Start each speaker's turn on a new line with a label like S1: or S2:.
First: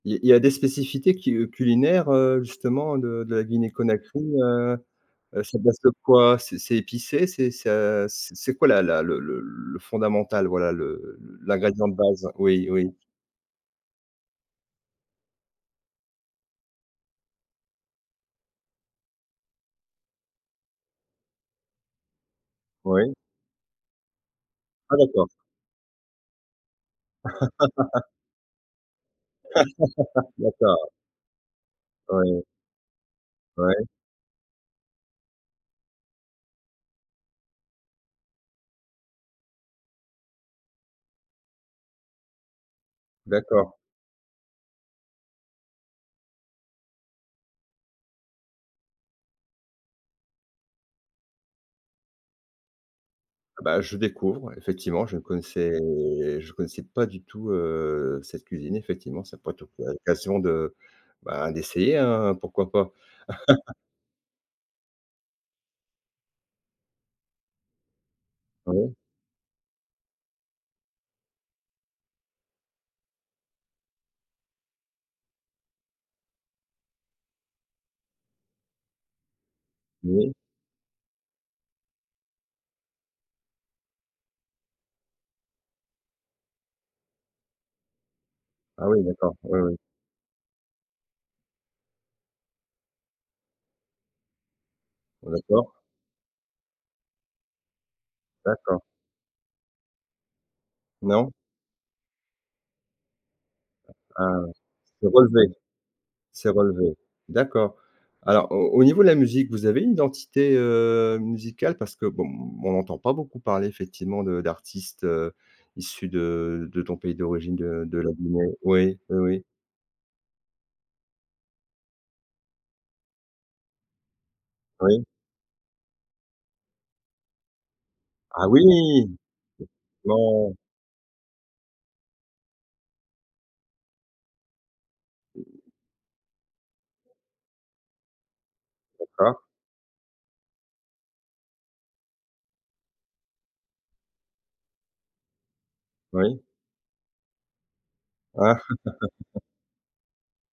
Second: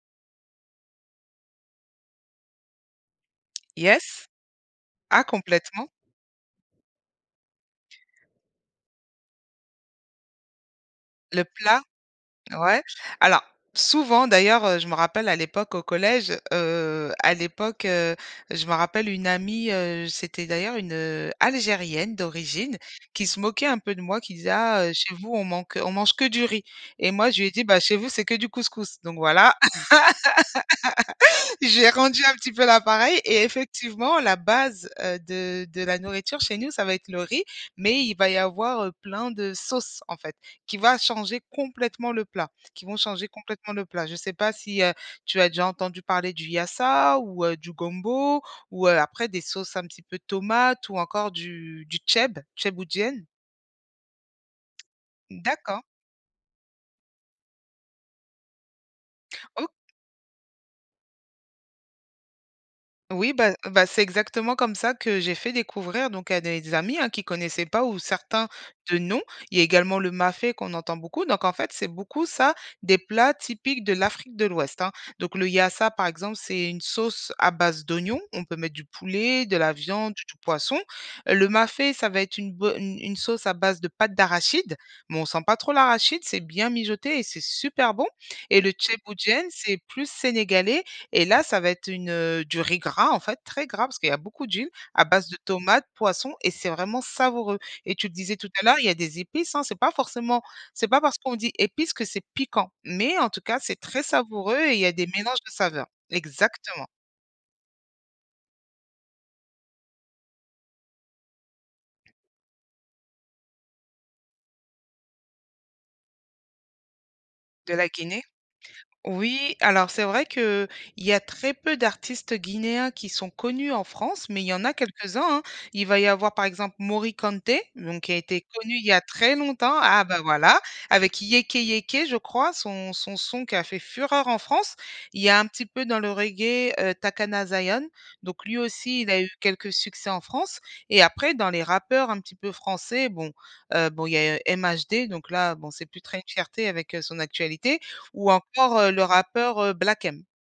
S1: Il il y a des spécificités qui, heu, culinaires, heu, justement de de la Guinée Conakry,
S2: Yes.
S1: heu
S2: Ah
S1: heu, c'est à base
S2: complètement.
S1: de quoi? C'est c'est épicé? C'est c'est à c c'est quoi la la le le le fondamental, voilà, le
S2: Le plat,
S1: l'ingrédient de base? Oui,
S2: ouais.
S1: oui.
S2: Alors souvent, d'ailleurs, heu, je me rappelle, à l'époque, au collège, heu, à l'époque, heu, je me rappelle une amie, heu, j c'était d'ailleurs une, heu, Algérienne d'origine,
S1: Oui.
S2: qui se moquait un peu de moi, qui disait: «Ah, heu,
S1: Ah
S2: chez
S1: d'accord.
S2: vous, on manque, heu, on mange que du riz» et moi, je lui ai dit: «Bah, chez vous, c'est que du couscous, donc voilà»,
S1: D'accord.
S2: j'ai rendu un
S1: Ouais.
S2: petit peu la pareille. Et
S1: Ouais.
S2: effectivement, la base, heu, de de la nourriture chez nous, ça va être le riz, mais il va y avoir, heu, plein de sauces, en fait, qui va changer complètement le plat, qui vont changer
S1: D'accord.
S2: complètement le plat. Je sais pas si, heu, tu as déjà entendu parler du yassa ou, heu, du gombo ou, heu, après des sauces un petit peu tomates ou encore du du thieb thiéboudiène?
S1: Bah, je découvre, ouais, effectivement, je ne
S2: Mmh
S1: connaissais
S2: d'accord.
S1: je ne connaissais pas du tout, heu, cette cuisine effectivement, ça pourrait être
S2: O
S1: occa occasion de, bah, d'essayer, hein, pourquoi pas?
S2: Oui, bah bah, c'est exactement comme ça que j'ai fait découvrir, donc, à des amis, hein, qui connaissaient pas ou certains
S1: Ah ouais?
S2: de nom. Il y a également le mafé, qu'on entend beaucoup. Donc, en fait, c'est beaucoup ça, des plats typiques de l'Afrique de l'Ouest, hein. Donc, le yassa, par exemple, c'est une sauce à base d'oignons. On peut mettre du poulet, de la viande ou
S1: Oui.
S2: du poisson. Heu, le mafé, ça va être une bo une une sauce à base de pâte d'arachide, mais on sent pas trop l'arachide, c'est bien mijoté et c'est super bon. Et le
S1: Ah oui d'accord,
S2: thiéboudiène,
S1: oui, oui.
S2: c'est plus sénégalais et là, ça va être une, heu, du riz gras, en fait, très gras, parce qu'il y a beaucoup d'huile, à base de
S1: D'accord.
S2: tomates, poisson, et c'est vraiment savoureux. Et tu disais tout à l'heure,
S1: D'accord.
S2: il y a des épices, hein. C'est pas forcément c'est pas parce
S1: Non.
S2: qu'on dit épices que c'est piquant, mais en tout cas, c'est très
S1: Ah, ouais,
S2: savoureux et il y a
S1: c'est
S2: des mélanges de
S1: relevé
S2: saveurs.
S1: c'est
S2: Exactement.
S1: relevé. D'accord. Alors, au au niveau de la musique, vous avez une identité, heu, musicale? Parce que, bon, on n'entend pas beaucoup parler, effectivement, de d'artistes, heu, issus de de ton pays d'origine,
S2: De
S1: de
S2: la
S1: de la
S2: Guinée?
S1: Guinée. Oui, oui, oui.
S2: Oui, alors, c'est vrai qu'il y a très peu d'artistes guinéens qui sont connus en France, mais il y en a
S1: Oui.
S2: quelques-uns, hein. Il va y avoir, par exemple, Morikante, donc, qui a été
S1: Ah oui!
S2: connu il y a très longtemps, ah bah,
S1: Effectivement!
S2: voilà, avec Yéké Yéké, je crois, son son son qui a fait fureur en France. Il y a un petit peu, dans le reggae, heu, Takana Zion, donc lui aussi il a eu
S1: D'accord.
S2: quelques succès en France. Et après, dans les rappeurs un petit peu français, bon, heu, bon il y a MHD, donc là, bon, c'est plus très une
S1: Oui.
S2: fierté avec, heu, son actualité, ou encore, heu, le rappeur, heu, Black M.